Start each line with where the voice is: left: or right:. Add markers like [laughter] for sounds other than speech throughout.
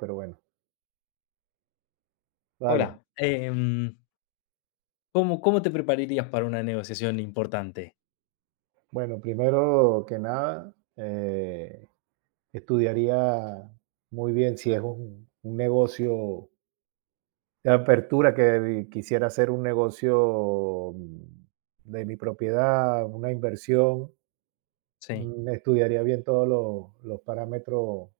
right: Pero bueno, vale.
left: Hola, ¿cómo, cómo te prepararías para una negociación importante?
right: Bueno, primero que nada, estudiaría muy bien si es un negocio de apertura que quisiera hacer un negocio de mi propiedad, una inversión.
left: Sí,
right: Estudiaría bien todos los parámetros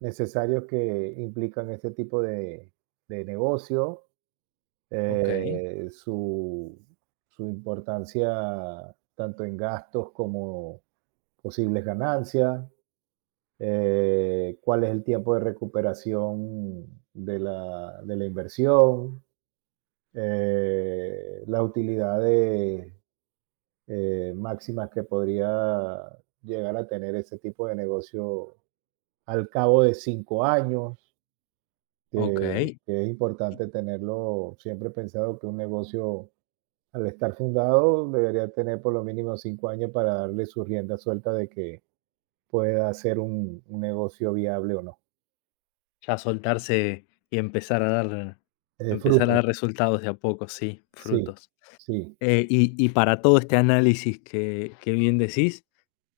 right: necesarios que implican este tipo de negocio,
left: ok,
right: eh, su, su importancia tanto en gastos como posibles ganancias, cuál es el tiempo de recuperación de la inversión, las utilidades máximas que podría llegar a tener ese tipo de negocio al cabo de 5 años.
left: ok.
right: Que es importante tenerlo. Siempre he pensado que un negocio, al estar fundado, debería tener por lo mínimo 5 años para darle su rienda suelta de que pueda ser un negocio viable o no.
left: Ya soltarse y empezar a
right: Fruto,
left: dar resultados de a poco, sí,
right: sí,
left: frutos.
right: sí.
left: Y para todo este análisis que bien decís,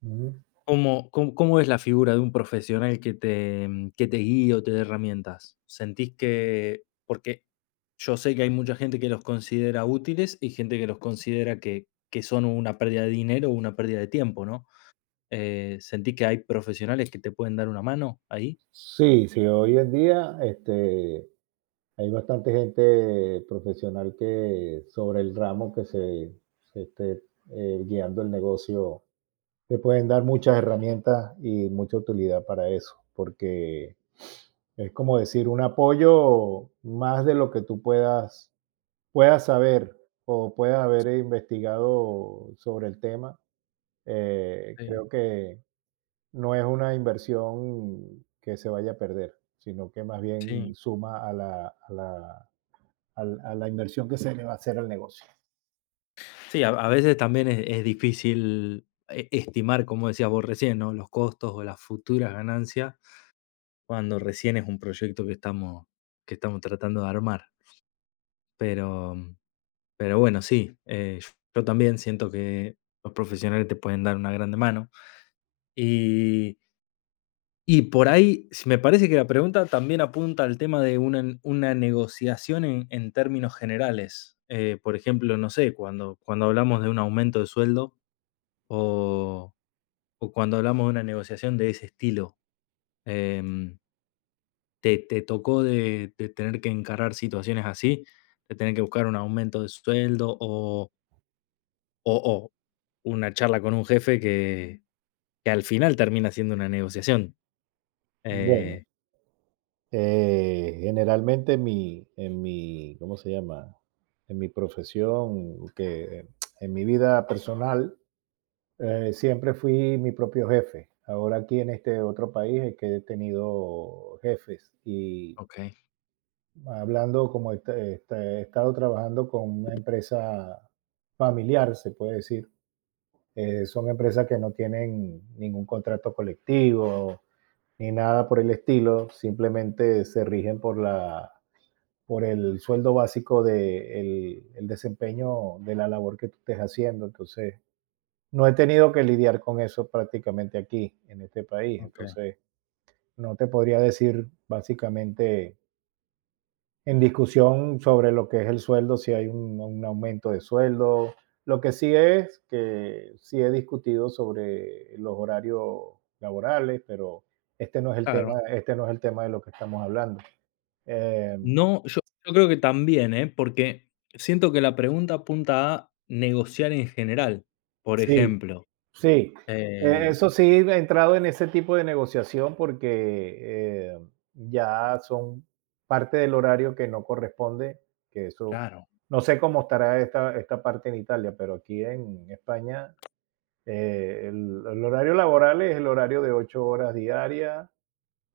right: Ujú.
left: ¿cómo cómo cómo es la figura de un profesional que te que te guíe o te dé herramientas? ¿Sentís que? Porque yo sé que hay mucha gente que los considera útiles y gente que los considera que son una pérdida de dinero o una pérdida de tiempo, ¿no? ¿Sentís que hay profesionales que te pueden dar una mano ahí?
right: Sí, sí, hoy en día, este, hay bastante gente profesional que sobre el ramo que se esté, guiando el negocio te pueden dar muchas herramientas y mucha utilidad para eso, porque es como decir un apoyo más de lo que tú puedas saber o puedas haber investigado sobre el tema.
left: Sí,
right: Creo que no es una inversión que se vaya a perder, sino que más
left: sí.
right: bien suma a la inversión que se le va a hacer al negocio.
left: Sí, a veces también es difícil e estimar, como decías vos recién, ¿no? Los costos o las futuras ganancias cuando recién es un proyecto que estamos tratando de armar. Pero pero bueno, sí, yo también siento que los profesionales te pueden dar una grande mano. Y y por ahí, si me parece que la pregunta también apunta al tema de una una negociación en términos generales. Por ejemplo, no sé, cuando cuando hablamos de un aumento de sueldo o o cuando hablamos de una negociación de ese estilo, em, ¿te te tocó de tener que encarar situaciones así? ¿De tener que buscar un aumento de sueldo o una charla con un jefe que al final termina siendo una negociación.
right: Bueno,
left: Eh
right: Generalmente en mi, ¿cómo se llama? En mi profesión, que en mi vida personal, siempre fui mi propio jefe. Ahora aquí en este otro país es que he tenido jefes y
left: Okey,
right: hablando como he estado trabajando con una empresa familiar, se puede decir. Son empresas que no tienen ningún contrato colectivo ni nada por el estilo, simplemente se rigen por el sueldo básico de el desempeño de la labor que tú estés haciendo. Entonces, no he tenido que lidiar con eso prácticamente aquí, en este país.
left: okey,
right: Entonces, no te podría decir básicamente en discusión sobre lo que es el sueldo, si hay un aumento de sueldo. Lo que sí es que sí he discutido sobre los horarios laborales, pero este no es el
left: claro.
right: tema, este no es el tema de lo que estamos hablando. Eh,
left: No, yo yo creo que también, ¿eh? Porque siento que la pregunta apunta a negociar en general. Por
right: sí,
left: ejemplo,
right: sí,
left: eh
right: eso sí, he entrado en ese tipo de negociación porque ya son parte del horario que no corresponde, que eso,
left: claro.
right: no sé cómo estará esta parte en Italia, pero aquí en España el horario laboral es el horario de 8 horas diarias,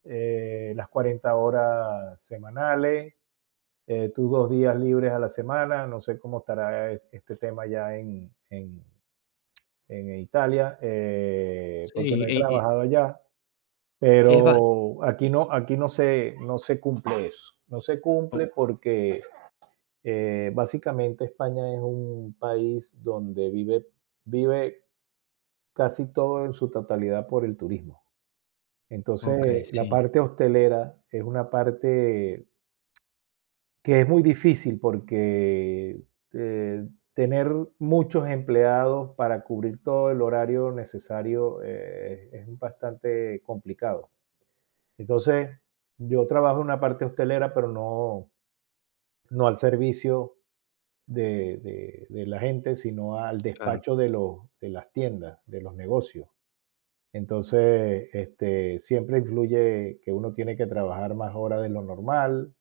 right: las 40 horas semanales, tus 2 días libres a la semana, no sé cómo estará este tema ya en, en Italia,
left: Sí,
right: porque no he
left: y
right: trabajado allá,
left: es bastante
right: pero aquí no se cumple eso, no se
left: o
right: cumple porque básicamente España es un país donde vive casi todo en su totalidad por el turismo. Entonces, la
left: sí,
right: parte hostelera es una parte que es muy difícil porque eh, tener muchos empleados para cubrir todo el horario necesario es bastante complicado. Entonces, yo trabajo en una parte hostelera, pero no, no al servicio de la gente, sino al
left: claro.
right: despacho de las tiendas, de los negocios. Entonces, este, siempre influye que uno tiene que trabajar más horas de lo normal,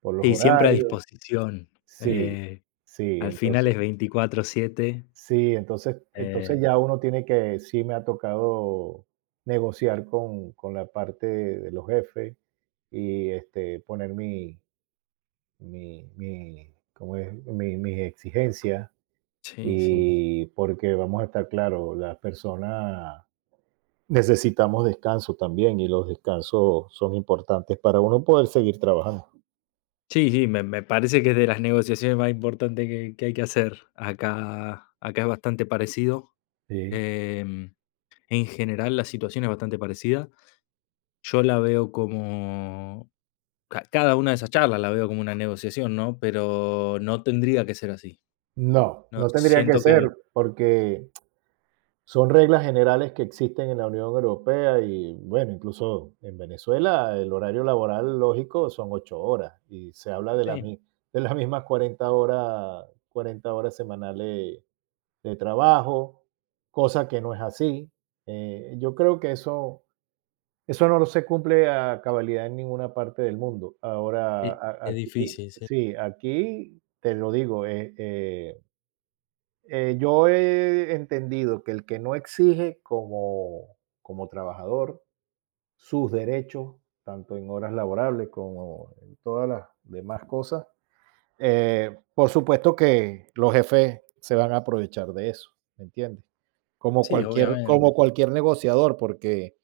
right: por los
left: Sí, siempre a
right: horarios.
left: disposición.
right: Sí,
left: Eh,
right: sí,
left: al final
right: entonces.
left: es 24/7
right: Sí, entonces
left: eh
right: ya uno tiene que, sí, me ha tocado negociar con la parte de los jefes y, este, poner mi, ¿cómo es? Mi mis exigencias,
left: sí, sí.
right: y porque vamos a estar claro, las personas necesitamos descanso también, y los descansos son importantes para uno poder seguir trabajando.
left: Sí, sí, me parece que es de las negociaciones más importantes que hay que hacer. Acá, acá es bastante parecido.
right: Sí.
left: em, en general, la situación es bastante parecida. Yo la veo como... Cada una de esas charlas la veo como una negociación, ¿no? Pero no tendría que ser así.
right: No,
left: No,
right: no tendría que
left: siento
right: ser,
left: que...
right: porque son reglas generales que existen en la Unión Europea y, bueno, incluso en Venezuela el horario laboral lógico son 8 horas y se habla
left: Sí,
right: de las mismas cuarenta horas semanales de trabajo, cosa que no es así. Yo creo que eso no se cumple a cabalidad en ninguna parte del mundo. Ahora, a
left: es,
right: aquí
left: difícil, sí.
right: sí, aquí te lo digo, yo he entendido que el que no exige como trabajador sus derechos, tanto en horas laborables como en todas las demás cosas, por supuesto que los jefes se van a aprovechar de eso, ¿me entiendes? Como
left: Sí,
right: cualquier, como
left: obviamente.
right: cualquier negociador, porque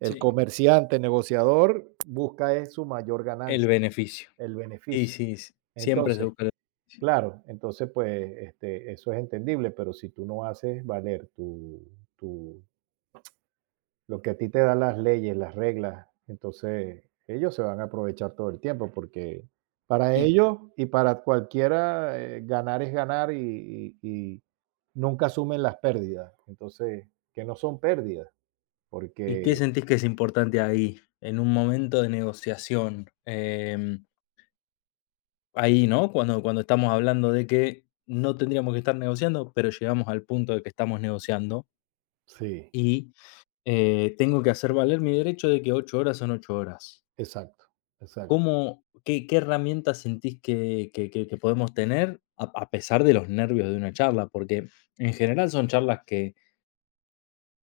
right: el
left: Sí,
right: comerciante negociador busca es su mayor
left: el
right: ganancia,
left: beneficio.
right: el
left: Sí,
right: beneficio.
left: sí, sí, siempre se
right: Entonces,
left: busca...
right: claro, entonces, pues, este, eso es entendible, pero si tú no haces valer tu, lo que a ti te dan las leyes, las reglas, entonces ellos se van a aprovechar todo el tiempo porque para
left: Y
right: ellos y para cualquiera ganar es ganar y nunca asumen las pérdidas. Entonces, que no son pérdidas,
left: ¿y qué
right: porque
left: sentís que es importante ahí, en un momento de negociación? Ahí, ¿no? Cuando, cuando estamos hablando de que no tendríamos que estar negociando, pero llegamos al punto de que estamos negociando
right: sí,
left: y tengo que hacer valer mi derecho de que 8 horas son 8 horas.
right: exacto, exacto.
left: ¿Cómo, qué, qué herramientas sentís que, que podemos tener a pesar de los nervios de una charla? Porque en general son charlas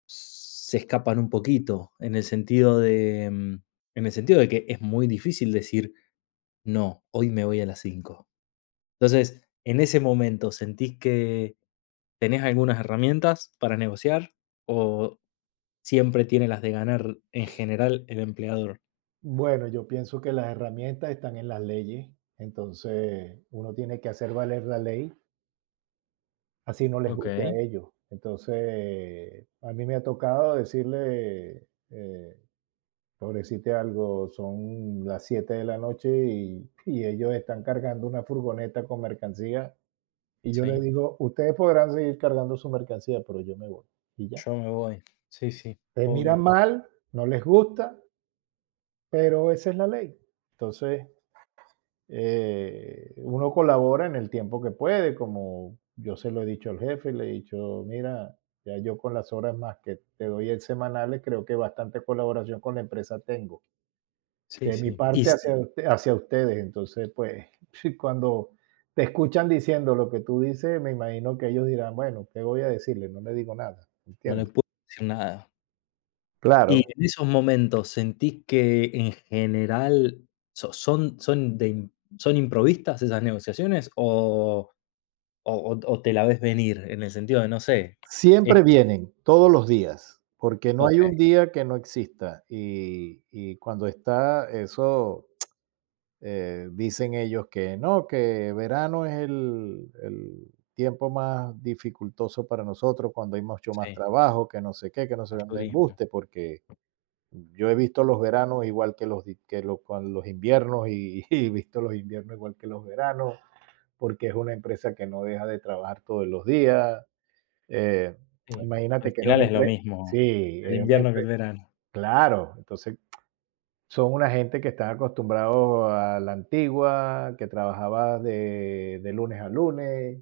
left: se escapan un poquito, en el sentido de, en el sentido de que es muy difícil decir: "No, hoy me voy a las 5". Entonces, en ese momento, ¿sentís que tenés algunas herramientas para negociar o siempre tiene las de ganar en general el empleador?
right: Bueno, yo pienso que las herramientas están en las leyes, entonces uno tiene que hacer valer la ley. Así no les guste a
left: Okey,
right: ellos. Entonces, a mí me ha tocado decirle, por decirte algo, son las 7 de la noche y ellos están cargando una furgoneta con mercancía. Y yo les
left: sí,
right: digo, ustedes podrán seguir cargando su mercancía, pero yo me voy. Y ya.
left: yo me voy. Sí, sí,
right: Te
left: obvio.
right: miran mal, no les gusta, pero esa es la ley. Entonces, uno colabora en el tiempo que puede, como yo se lo he dicho al jefe, le he dicho, mira, ya yo con las horas más que te doy el semanales, creo que bastante colaboración con la empresa tengo.
left: Sí,
right: De mi
left: sí. Y
right: parte
left: s
right: hacia ustedes, entonces pues [laughs] sí, cuando te escuchan diciendo lo que tú dices, me imagino que ellos dirán, bueno, ¿qué voy a decirle? No le digo nada,
left: no le
right: ¿entiendes?
left: puedo decir nada.
right: Claro,
left: Y en esos momentos, ¿sentís que en general son de im son improvistas esas negociaciones o o te la ves venir? En el sentido de, no sé, es
right: siempre vienen, todos los días, porque no hay
left: okey,
right: un día que no exista y cuando está eso dicen ellos que no, que verano es el tiempo más dificultoso para nosotros cuando hay mucho más
left: sí,
right: trabajo, que no sé qué, que no se
left: al
right: me
left: turismo,
right: embuste, porque yo he visto los veranos igual que los, di- que lo- con los inviernos y, [laughs] y he visto los inviernos igual que los veranos, porque es una empresa que no deja de trabajar todos los días. eh,
left: sí, al
right: Imagínate que era
left: final
right: una
left: es lo
right: empresa,
left: mismo
right: sí,
left: el
right: era una
left: invierno que el
right: empresa,
left: verano.
right: claro, entonces son una gente que están acostumbrados a la antigua, que trabajaba de lunes a lunes,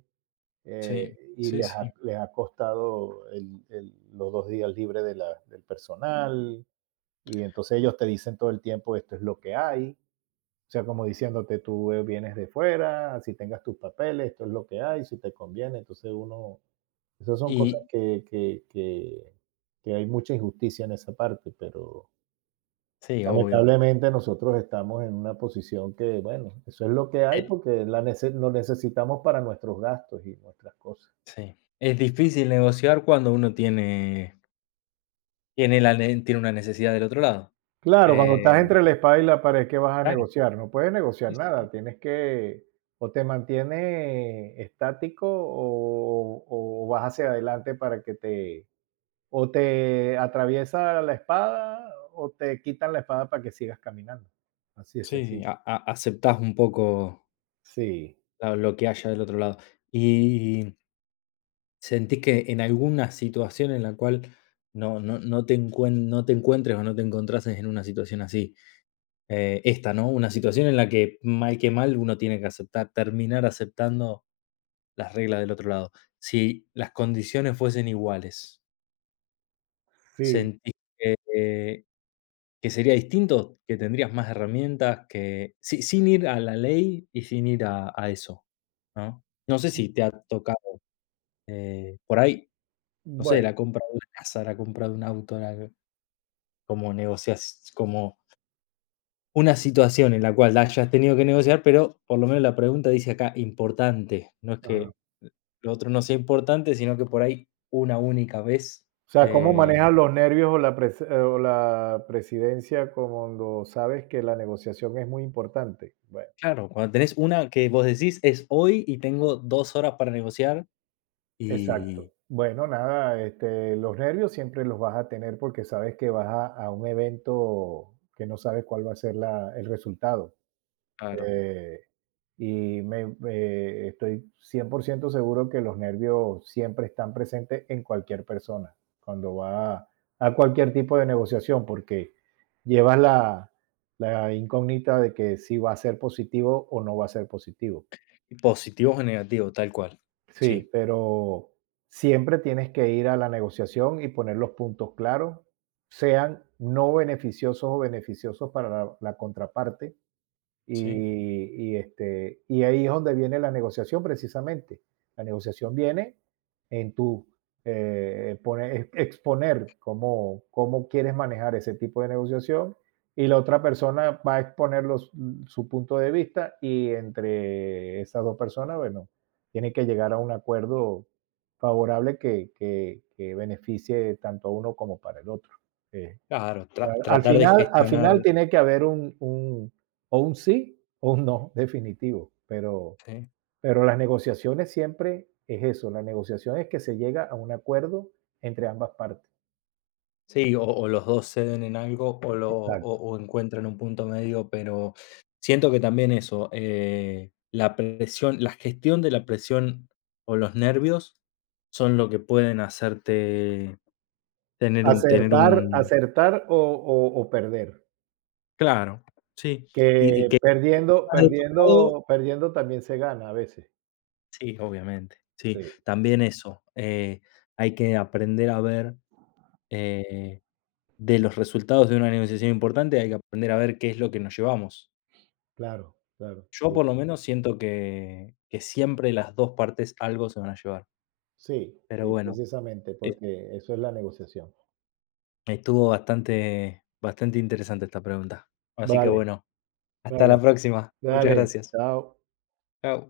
left: Sí,
right: y
left: sí,
right: les
left: sí.
right: ha les ha costado el los 2 días libres de la del personal, y entonces ellos te dicen todo el tiempo: "Esto es lo que hay". O sea, como diciéndote: "Tú, vienes de fuera, así tengas tus papeles, esto es lo que hay, si te conviene". Entonces uno esas son cosas
left: Y
right: que hay mucha injusticia en esa parte, pero
left: sí, obvio,
right: lamentablemente nosotros estamos en una posición que, bueno, eso es lo que hay
left: eh,
right: porque lo necesitamos para nuestros gastos y nuestras cosas.
left: sí. Es difícil negociar cuando uno tiene tiene la ne tiene una necesidad del otro lado.
right: Claro, cuando
left: Eh,
right: estás entre la espada y la pared, ¿qué vas a
left: claro,
right: negociar? No puedes
left: sí,
right: negociar
left: sí.
right: nada, tienes que o te mantienes estático, o vas hacia adelante para que te, o te atraviesa la espada o te quitan la espada para que sigas caminando. Así es
left: Sí, sí,
right: sencillo.
left: a aceptás un poco
right: Sí,
left: la lo que haya del otro lado. Y, ¿sentís que en alguna situación en la cual no te encuen no te encuentres o no te encontrases en una situación así? Esta, ¿no? Una situación en la que mal, uno tiene que aceptar terminar aceptando las reglas del otro lado. Si las condiciones fuesen iguales,
right: sí.
left: ¿sentís que Que sería distinto, que tendrías más herramientas que si sin ir a la ley y sin ir a eso, ¿no? No sé si te ha tocado, por ahí, no sé,
right: Bueno,
left: la compra de una casa, la compra de un auto, la como negocias como una situación en la cual hayas tenido que negociar, pero por lo menos la pregunta dice acá importante, no es que
right: ajá.
left: lo otro no sea importante, sino que por ahí una única vez,
right: O sea, ¿cómo
left: eh,
right: manejas los nervios o la pres o la presidencia cuando sabes que la negociación es muy importante? Bueno,
left: claro, cuando tenés una que vos decís: "Es hoy y tengo 2 horas para negociar",
right: exacto.
left: y
right: Bueno, nada, este, los nervios siempre los vas a tener porque sabes que vas a un evento que no sabes cuál va a ser la el resultado.
left: claro.
right: Eh, estoy 100% seguro que los nervios siempre están presentes en cualquier persona, cuando va a cualquier tipo de negociación, porque llevas la incógnita de que si va a ser positivo o no va a ser positivo.
left: Positivos o negativos, tal cual. Sí,
right: Sí, pero siempre tienes que ir a la negociación y poner los puntos claros, sean no beneficiosos o beneficiosos para la contraparte y,
left: sí.
right: este, y ahí es donde viene la negociación precisamente. La negociación viene en tu exponer cómo quieres manejar ese tipo de negociación y la otra persona va a exponer su punto de vista y entre esas dos personas, bueno, tiene que llegar a un acuerdo favorable que, que beneficie tanto a uno como para el otro. Eh,
left: Claro,
right: Claro, al
left: tratar de
right: final, al
left: gestionar,
right: final tiene que haber o un sí o un no definitivo, pero,
left: sí.
right: pero las negociaciones siempre es eso, la negociación es que se llega a un acuerdo entre ambas partes.
left: Sí, o los dos ceden en algo o, lo,
right: Exacto.
left: o encuentran un punto medio, pero siento que también eso, la presión, la gestión de la presión o los nervios son lo que pueden hacerte tener
right: Acertar,
left: un,
right: acertar o perder.
left: claro, sí. Y
right: Que
left: que
right: perdiendo,
left: estás de tu lado,
right: perdiendo, perdiendo también se gana a veces.
left: sí, obviamente. Sí,
right: Sí,
left: también eso. Hay que aprender a ver Eh, de los resultados de una negociación importante hay que aprender a ver qué es lo que nos llevamos.
right: claro, claro.
left: Yo
right: Sí,
left: por lo menos siento que siempre las 2 partes algo se van a llevar.
right: sí,
left: Pero
right: sí,
left: bueno,
right: precisamente,
left: eh,
right: porque eso es la negociación.
left: estuvo bastante, bastante interesante esta pregunta. Así que
right: Vale,
left: bueno, hasta
right: vale,
left: la próxima. Muchas
right: dale,
left: gracias.
right: chao.
left: Chao.